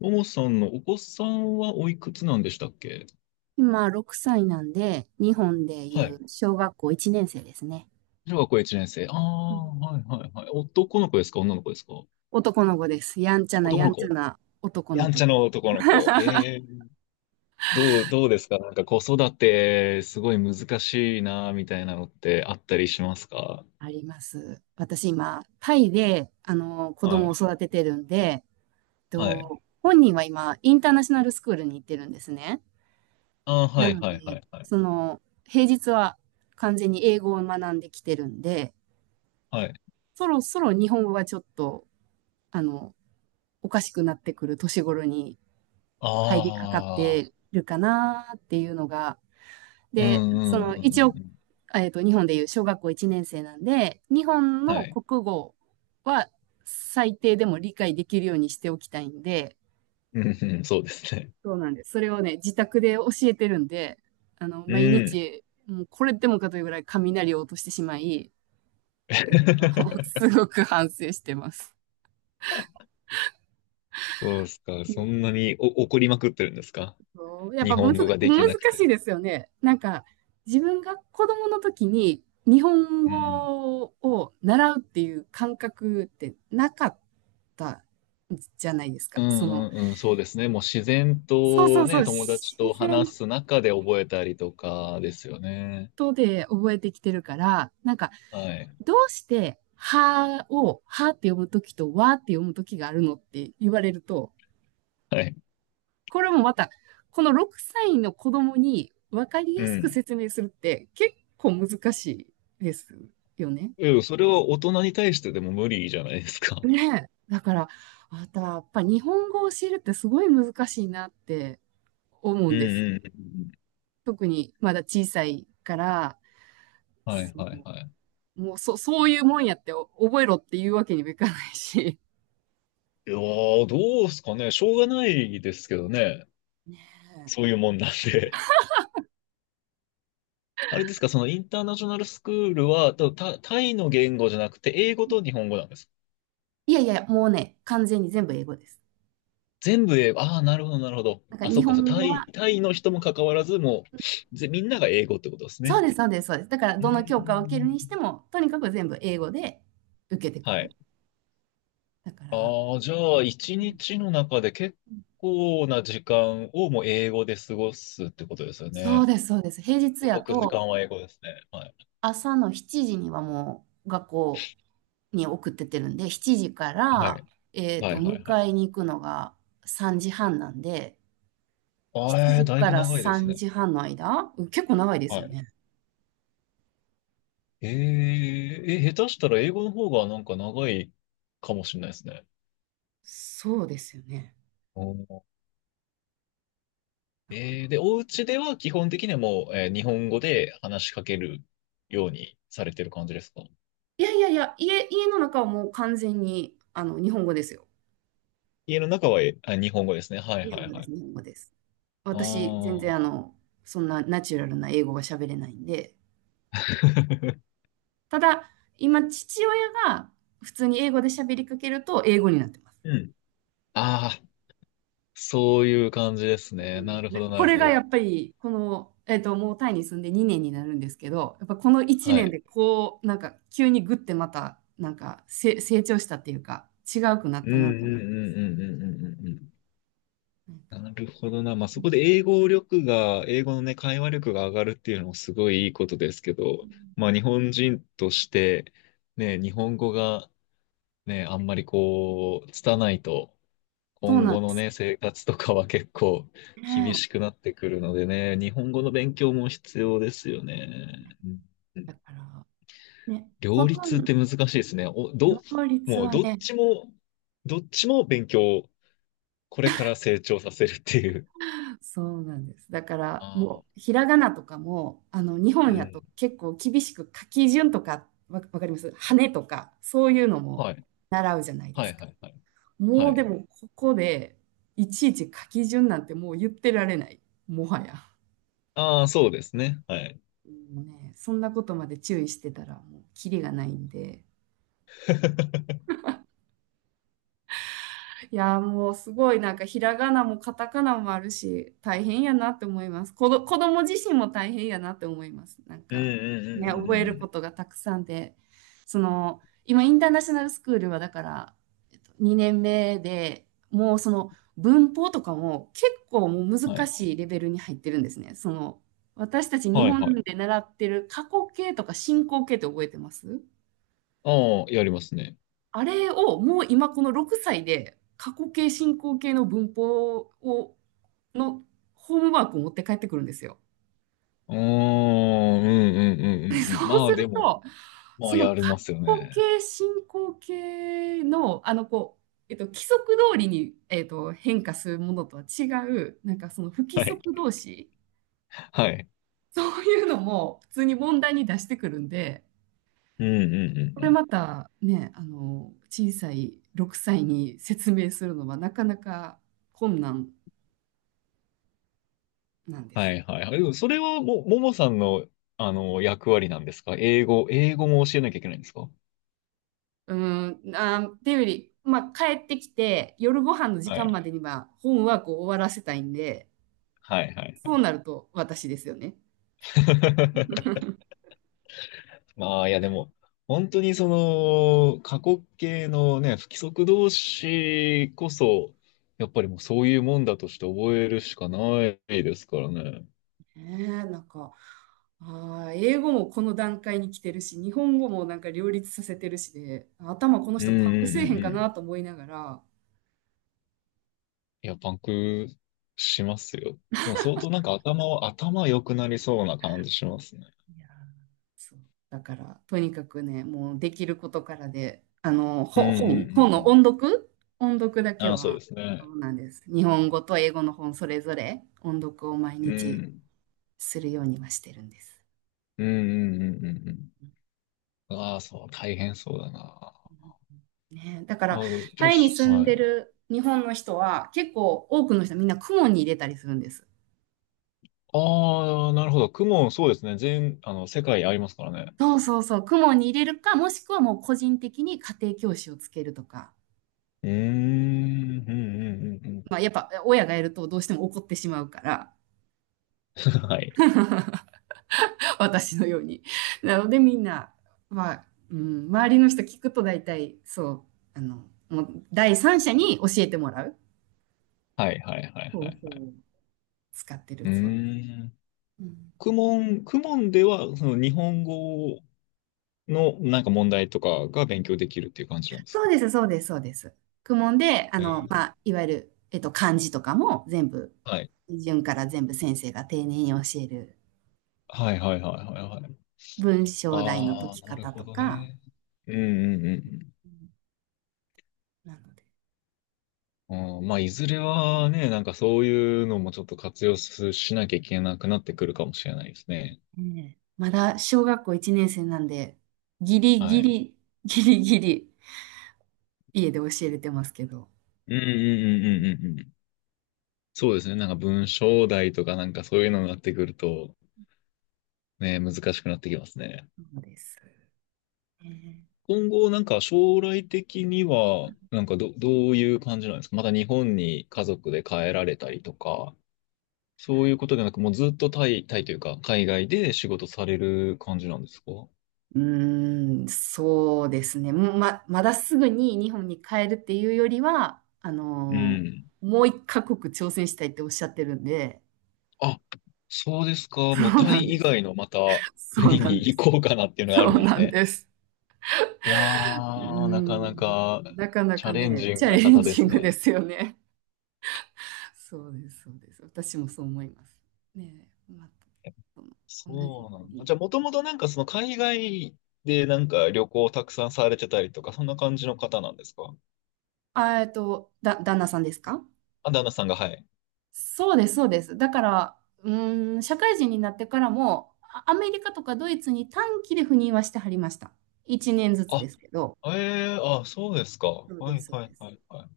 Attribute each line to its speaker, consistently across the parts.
Speaker 1: ももさんのお子さんはおいくつなんでしたっけ？
Speaker 2: 今、6歳なんで、日本でい
Speaker 1: はい。
Speaker 2: う小学校1年生ですね。
Speaker 1: 小学校1年生。あ
Speaker 2: う
Speaker 1: あ、
Speaker 2: ん。
Speaker 1: はいはいはい。男の子ですか、女の子ですか？
Speaker 2: 男の子です。やんちゃな
Speaker 1: 男
Speaker 2: や
Speaker 1: の
Speaker 2: んちゃ
Speaker 1: 子。
Speaker 2: な男の
Speaker 1: やん
Speaker 2: 子
Speaker 1: ちゃ
Speaker 2: です。
Speaker 1: の男の子。ええ。どうですか、なんか子育て、すごい難しいな、みたいなのってあったりしますか？
Speaker 2: あります。私今、タイで、子
Speaker 1: は
Speaker 2: 供を
Speaker 1: い。
Speaker 2: 育ててるんで、
Speaker 1: はい。
Speaker 2: 本人は今、インターナショナルスクールに行ってるんですね。
Speaker 1: ああ、
Speaker 2: な
Speaker 1: はい
Speaker 2: の
Speaker 1: は
Speaker 2: で、
Speaker 1: いはいはい。
Speaker 2: 平日は完全に英語を学んできてるんで、
Speaker 1: はい。
Speaker 2: そろそろ日本語がちょっと、あの、おかしくなってくる年頃に入りかかっ
Speaker 1: ああ、
Speaker 2: てるかなっていうのが。
Speaker 1: う
Speaker 2: で、
Speaker 1: んうんうんう
Speaker 2: 一応、
Speaker 1: んうん。
Speaker 2: 日本でいう小学校1年生なんで、日本
Speaker 1: は
Speaker 2: の
Speaker 1: い。
Speaker 2: 国語は最低でも理解できるようにしておきたいんで、
Speaker 1: うんうん、そうですね。
Speaker 2: そうなんです。それをね、自宅で教えてるんで、
Speaker 1: う
Speaker 2: 毎
Speaker 1: ん。
Speaker 2: 日、もうこれでもかというぐらい雷を落としてしまい、す ごく反省してます。
Speaker 1: そうですか。そんなにお怒りまくってるんですか？
Speaker 2: そうやっ
Speaker 1: 日
Speaker 2: ぱむ
Speaker 1: 本
Speaker 2: ず、
Speaker 1: 語がで
Speaker 2: 難
Speaker 1: きなく
Speaker 2: しい
Speaker 1: て。
Speaker 2: ですよね。なんか、自分が子供の時に日本
Speaker 1: うん。
Speaker 2: 語を習うっていう感覚ってなかったじゃないです
Speaker 1: う
Speaker 2: か。
Speaker 1: んうんうん、そうですね。もう自然
Speaker 2: そうそ
Speaker 1: と
Speaker 2: うそう、
Speaker 1: ね、友達と
Speaker 2: 自然
Speaker 1: 話す中で覚えたりとかですよね。
Speaker 2: とで覚えてきてるから、なんか、
Speaker 1: はい。
Speaker 2: どうして、はを、はって読む時と、わって読む時があるのって言われると、
Speaker 1: はい。
Speaker 2: これもまた、この6歳の子供に分かり
Speaker 1: う
Speaker 2: やすく
Speaker 1: ん。
Speaker 2: 説明するって結構難しいですよね。
Speaker 1: いや、それは大人に対してでも無理じゃないですか。
Speaker 2: ねえ。だから、また、やっぱ日本語を教えるってすごい難しいなって思う
Speaker 1: う
Speaker 2: ん
Speaker 1: ん
Speaker 2: です。
Speaker 1: うんうん。
Speaker 2: 特にまだ小さいから、
Speaker 1: はい
Speaker 2: そ
Speaker 1: はいはい。
Speaker 2: う、もうそういうもんやってお覚えろっていうわけにもいかないし。
Speaker 1: いやー、どうすかね。しょうがないですけどね。
Speaker 2: ねえ。
Speaker 1: そういうもんなんで。あれですか、そのインターナショナルスクールは、タイの言語じゃなくて、英語と日本語なんですか？
Speaker 2: いやいや、もうね、完全に全部英語です。
Speaker 1: 全部英語。ああ、なるほど、なるほど。
Speaker 2: だから
Speaker 1: あ、そ
Speaker 2: 日
Speaker 1: っか、そう、
Speaker 2: 本
Speaker 1: タ
Speaker 2: 語
Speaker 1: イ、
Speaker 2: は。
Speaker 1: タイの人も関わらず、もう、みんなが英語ってことです
Speaker 2: そう
Speaker 1: ね。
Speaker 2: です、そうです、そうです。だから、
Speaker 1: うー
Speaker 2: どの教科を受けるにして
Speaker 1: ん。
Speaker 2: も、とにかく全部英語で受けてく
Speaker 1: は
Speaker 2: る。
Speaker 1: い。
Speaker 2: だから、
Speaker 1: ああ、じゃあ、一
Speaker 2: うん、
Speaker 1: 日の中で結構な時間をもう英語で過ごすってことですよ
Speaker 2: そう
Speaker 1: ね。
Speaker 2: です、そうです。平日
Speaker 1: 5、
Speaker 2: や
Speaker 1: 6時
Speaker 2: と、
Speaker 1: 間は英語ですね。はい。
Speaker 2: 朝の7時にはもう学校に送ってってるんで、7時か
Speaker 1: は
Speaker 2: ら、
Speaker 1: い。はい、はい、はい。
Speaker 2: 迎えに行くのが3時半なんで、
Speaker 1: あ
Speaker 2: 7
Speaker 1: えー、
Speaker 2: 時
Speaker 1: だい
Speaker 2: か
Speaker 1: ぶ
Speaker 2: ら
Speaker 1: 長いです
Speaker 2: 3
Speaker 1: ね。
Speaker 2: 時半の間、うん、結構長いです
Speaker 1: は
Speaker 2: よ
Speaker 1: い。
Speaker 2: ね。
Speaker 1: 下手したら英語の方がなんか長いかもしれないですね。
Speaker 2: そうですよね。だから。
Speaker 1: で、お家では基本的にはもう、日本語で話しかけるようにされてる感じですか？
Speaker 2: いやいやいや、家の中はもう完全に、日本語ですよ。
Speaker 1: 家の中は、日本語ですね。はい
Speaker 2: 日本
Speaker 1: はい
Speaker 2: 語で
Speaker 1: は
Speaker 2: す、
Speaker 1: い。
Speaker 2: 日本語です。
Speaker 1: あ
Speaker 2: 私、全然
Speaker 1: あ。
Speaker 2: そんなナチュラルな英語が喋れないんで、ただ、今、父親が普通に英語で喋りかけると、英語になってます。
Speaker 1: うん。ああ、そういう感じです
Speaker 2: う
Speaker 1: ね。なるほ
Speaker 2: ん。
Speaker 1: どな
Speaker 2: こ
Speaker 1: る
Speaker 2: れ
Speaker 1: ほ
Speaker 2: がや
Speaker 1: ど。
Speaker 2: っぱり、この、もうタイに住んで2年になるんですけど、やっぱこの1
Speaker 1: は
Speaker 2: 年
Speaker 1: い。
Speaker 2: で、こう、なんか、急にグッてまた、なんか成長したっていうか、違うくなっ
Speaker 1: うんう
Speaker 2: たなと思
Speaker 1: んうんうんうんうんうんうん。
Speaker 2: う。なんか
Speaker 1: なるほどな。まあ、そこで英語力が、英語のね、会話力が上がるっていうのもすごいいいことですけど、まあ、日本人として、ね、日本語がね、あんまりこう、拙いと、
Speaker 2: そう
Speaker 1: 今
Speaker 2: なん
Speaker 1: 後
Speaker 2: で
Speaker 1: の
Speaker 2: す
Speaker 1: ね、生活とかは結構厳
Speaker 2: ね。
Speaker 1: しくなってくるのでね、日本語の勉強も必要ですよね。うんう
Speaker 2: だ
Speaker 1: ん。
Speaker 2: から、ね、ほ
Speaker 1: 両
Speaker 2: と
Speaker 1: 立
Speaker 2: ん
Speaker 1: っ
Speaker 2: ど、
Speaker 1: て難しいですね。
Speaker 2: 両立
Speaker 1: もう
Speaker 2: は
Speaker 1: どっ
Speaker 2: ね、
Speaker 1: ちも、どっちも勉強、これから成長させるっていう。
Speaker 2: そうなんです。だから
Speaker 1: ああ、
Speaker 2: もうひらがなとかも日
Speaker 1: う
Speaker 2: 本やと
Speaker 1: ん。
Speaker 2: 結構厳しく書き順とか、わかります羽とかそういうのも
Speaker 1: はい。
Speaker 2: 習うじゃないで
Speaker 1: は
Speaker 2: す
Speaker 1: い
Speaker 2: か。
Speaker 1: はいはい。は
Speaker 2: もうで
Speaker 1: い。
Speaker 2: もここでいちいち書き順なんてもう言ってられない。もはや。
Speaker 1: ああ、そうですね。はい。
Speaker 2: もうね、そんなことまで注意してたらもうキリがないんで。いやー、もうすごいなんかひらがなもカタカナもあるし、大変やなって思います。子供自身も大変やなって思います。なん
Speaker 1: うん
Speaker 2: か
Speaker 1: うんうんう
Speaker 2: ね、
Speaker 1: んう
Speaker 2: 覚え
Speaker 1: んう
Speaker 2: るこ
Speaker 1: ん。
Speaker 2: とがたくさんで、今インターナショナルスクールはだから、2年目でもうその文法とかも結構もう
Speaker 1: は
Speaker 2: 難
Speaker 1: い。
Speaker 2: しいレベルに入ってるんですね。私たち日
Speaker 1: はい
Speaker 2: 本
Speaker 1: はい。
Speaker 2: で習ってる過去形とか進行形って覚えてます？
Speaker 1: ああ、やりますね。
Speaker 2: あれをもう今この6歳で過去形進行形の文法のホームワークを持って帰ってくるんですよ。
Speaker 1: うーん、うんうん
Speaker 2: で
Speaker 1: うんう
Speaker 2: そ
Speaker 1: んうん。
Speaker 2: う
Speaker 1: ま
Speaker 2: す
Speaker 1: あで
Speaker 2: る
Speaker 1: も、
Speaker 2: と
Speaker 1: ま
Speaker 2: そ
Speaker 1: あ、
Speaker 2: の
Speaker 1: やり
Speaker 2: 過
Speaker 1: ますよ
Speaker 2: 去
Speaker 1: ね。
Speaker 2: 形進行形のこう、規則通りに、変化するものとは違うなんかその不規
Speaker 1: はい。
Speaker 2: 則動詞、
Speaker 1: はい。
Speaker 2: そういうのも普通に問題に出してくるんで、
Speaker 1: うんうんう
Speaker 2: こ
Speaker 1: んう
Speaker 2: れ
Speaker 1: ん。
Speaker 2: またね小さい6歳に説明するのはなかなか困難なんで
Speaker 1: は
Speaker 2: す。
Speaker 1: いはいはい。でも、それは、もさんの、役割なんですか？英語も教えなきゃいけないんですか？
Speaker 2: うん、っていうより、まあ、帰ってきて、夜ご飯の時
Speaker 1: は
Speaker 2: 間
Speaker 1: い。
Speaker 2: までには本ワークを終わらせたいんで、
Speaker 1: はいはいは
Speaker 2: そう
Speaker 1: い。
Speaker 2: なると私ですよね。
Speaker 1: まあ、いやでも、本当にその、過去形のね、不規則動詞こそ、やっぱりもうそういうもんだとして覚えるしかないですからね。
Speaker 2: なんか、英語もこの段階に来てるし、日本語もなんか両立させてるしで、頭この
Speaker 1: うん
Speaker 2: 人パンク
Speaker 1: うん
Speaker 2: せえ
Speaker 1: う
Speaker 2: へ
Speaker 1: ん
Speaker 2: ん
Speaker 1: う
Speaker 2: かな
Speaker 1: ん。
Speaker 2: と思いながら、
Speaker 1: いや、パンクしますよ。でも相当なんか頭良くなりそうな感じしますね。
Speaker 2: いやー、だから、とにかくね、もうできることからで、
Speaker 1: うんうんうんう
Speaker 2: 本の
Speaker 1: ん。
Speaker 2: 音読、音読だけ
Speaker 1: ああ、そう
Speaker 2: は、
Speaker 1: です
Speaker 2: そ
Speaker 1: ね。
Speaker 2: うなんです。日本語と英語の本それぞれ音読を毎
Speaker 1: う
Speaker 2: 日
Speaker 1: ん。
Speaker 2: するようにはしてるんです。
Speaker 1: うんうんうんうんうん。ああ、そう、大変そうだな。あ
Speaker 2: ね、だか
Speaker 1: あ、
Speaker 2: ら、
Speaker 1: ちょっ
Speaker 2: タイに住
Speaker 1: と、
Speaker 2: ん
Speaker 1: は
Speaker 2: で
Speaker 1: い。
Speaker 2: る日本の人は、結構多くの人はみんな公文に入れたりするんです。
Speaker 1: ああ、なるほど。雲、そうですね。全、あの、世界ありますからね。
Speaker 2: そうそうそう、公文に入れるか、もしくはもう個人的に家庭教師をつけるとか。
Speaker 1: うーん、うんうんうんう
Speaker 2: まあ、やっぱ親がやるとどうしても怒ってしまうから、
Speaker 1: ん。はい。
Speaker 2: 私のように。なのでみんな、まあ、うん、周りの人聞くと大体、そう、もう第三者に教えてもらう
Speaker 1: はいはいはいは
Speaker 2: 方法
Speaker 1: い。
Speaker 2: を使ってる、
Speaker 1: うー
Speaker 2: そうです。
Speaker 1: ん。
Speaker 2: うん。
Speaker 1: クモンでは、その日本語の、なんか問題とかが勉強できるっていう感じなんです
Speaker 2: そ
Speaker 1: か？
Speaker 2: うです、そうです、そうです。公文で、
Speaker 1: え
Speaker 2: ま
Speaker 1: ー
Speaker 2: あ、いわゆる、漢字とかも全部、
Speaker 1: はい。
Speaker 2: 順から全部先生が丁寧に教える、
Speaker 1: はいはいはいはいはい。
Speaker 2: 文章題の解
Speaker 1: あ
Speaker 2: き
Speaker 1: あ、なる
Speaker 2: 方
Speaker 1: ほ
Speaker 2: と
Speaker 1: ど
Speaker 2: か、
Speaker 1: ね。うんうんうん
Speaker 2: うん。なので、
Speaker 1: うん。まあ、いずれはね、なんかそういうのもちょっと活用すしなきゃいけなくなってくるかもしれないですね。
Speaker 2: ね、まだ小学校1年生なんで、ギリ
Speaker 1: は
Speaker 2: ギ
Speaker 1: い。
Speaker 2: リ、ギリギリ、家で教えれてますけど、
Speaker 1: うんうんうん
Speaker 2: う
Speaker 1: うん
Speaker 2: ん。
Speaker 1: うんうん。そうですね。なんか文章題とかなんかそういうのになってくると、ね、難しくなってきますね。
Speaker 2: そうです。ね。
Speaker 1: 今後、なんか将来的には、なんかどういう感じなんですか？また日本に家族で帰られたりとか、そういうことでなく、もうずっとタイというか、海外で仕事される感じなんですか？
Speaker 2: うーん、そうですね。まだすぐに日本に帰るっていうよりは、
Speaker 1: うん。
Speaker 2: もう一カ国挑戦したいっておっしゃってるんで、
Speaker 1: あ、そうですか。
Speaker 2: そ
Speaker 1: もう
Speaker 2: う
Speaker 1: タ
Speaker 2: な
Speaker 1: イ
Speaker 2: んで
Speaker 1: 以
Speaker 2: す。
Speaker 1: 外のまた
Speaker 2: そう
Speaker 1: 国
Speaker 2: な
Speaker 1: に
Speaker 2: んで
Speaker 1: 行
Speaker 2: す。
Speaker 1: こうかなっていうのがあ
Speaker 2: そ
Speaker 1: る
Speaker 2: う
Speaker 1: んです
Speaker 2: なん
Speaker 1: ね。
Speaker 2: です。
Speaker 1: いや
Speaker 2: うー
Speaker 1: ー、なかな
Speaker 2: ん、
Speaker 1: か。
Speaker 2: なかな
Speaker 1: チャ
Speaker 2: か
Speaker 1: レン
Speaker 2: ね、
Speaker 1: ジン
Speaker 2: チ
Speaker 1: グ
Speaker 2: ャ
Speaker 1: な
Speaker 2: レン
Speaker 1: 方で
Speaker 2: ジン
Speaker 1: す
Speaker 2: グで
Speaker 1: ね。
Speaker 2: すよね。そうです、そうです。私もそう思います。ねえ、まあ、同じよ
Speaker 1: そうな
Speaker 2: う
Speaker 1: んだ。
Speaker 2: に。
Speaker 1: じゃあ、もともとなんかその海外でなんか旅行をたくさんされてたりとか、そんな感じの方なんですか？
Speaker 2: 旦那さんですか？
Speaker 1: あ、旦那さんが、はい。
Speaker 2: そうです、そうです。だから、うーん、社会人になってからも、アメリカとかドイツに短期で赴任はしてはりました。1年ずつ
Speaker 1: あ、
Speaker 2: ですけど。
Speaker 1: ええあ、そうですか。
Speaker 2: そう
Speaker 1: は
Speaker 2: で
Speaker 1: い
Speaker 2: す、そう
Speaker 1: は
Speaker 2: で
Speaker 1: いは
Speaker 2: す。
Speaker 1: いはい。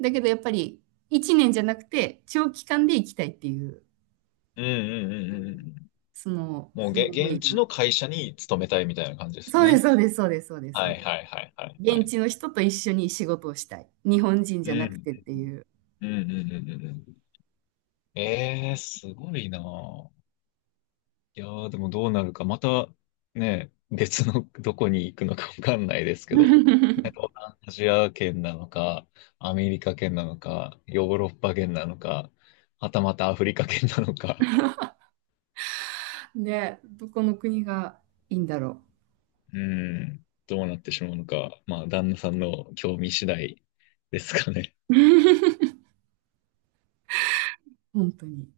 Speaker 2: だけどやっぱり、1年じゃなくて、長期間で行きたいっていう、
Speaker 1: うんうんうんうんうん。
Speaker 2: その、
Speaker 1: もう
Speaker 2: その思
Speaker 1: 現
Speaker 2: い
Speaker 1: 地の
Speaker 2: が。
Speaker 1: 会社に勤めたいみたいな感じですよ
Speaker 2: そうで
Speaker 1: ね。
Speaker 2: す、そうです、そうです、そうです、そ
Speaker 1: は
Speaker 2: う
Speaker 1: い
Speaker 2: です。
Speaker 1: はいはいはいは
Speaker 2: 現
Speaker 1: い。
Speaker 2: 地の人と一緒に仕事をしたい。日本人
Speaker 1: う
Speaker 2: じゃなく
Speaker 1: ん
Speaker 2: てっていう。
Speaker 1: うんうんうんうんうんうん。ええ、すごいなぁ。いやー、でもどうなるか、またね、別のどこに行くのかわかんないですけど、なん かアジア圏なのか、アメリカ圏なのか、ヨーロッパ圏なのか、はたまたアフリカ圏なのか、
Speaker 2: ね、どこの国がいいんだろ
Speaker 1: うん、どうなってしまうのか、まあ、旦那さんの興味次第ですかね。
Speaker 2: う。本当に。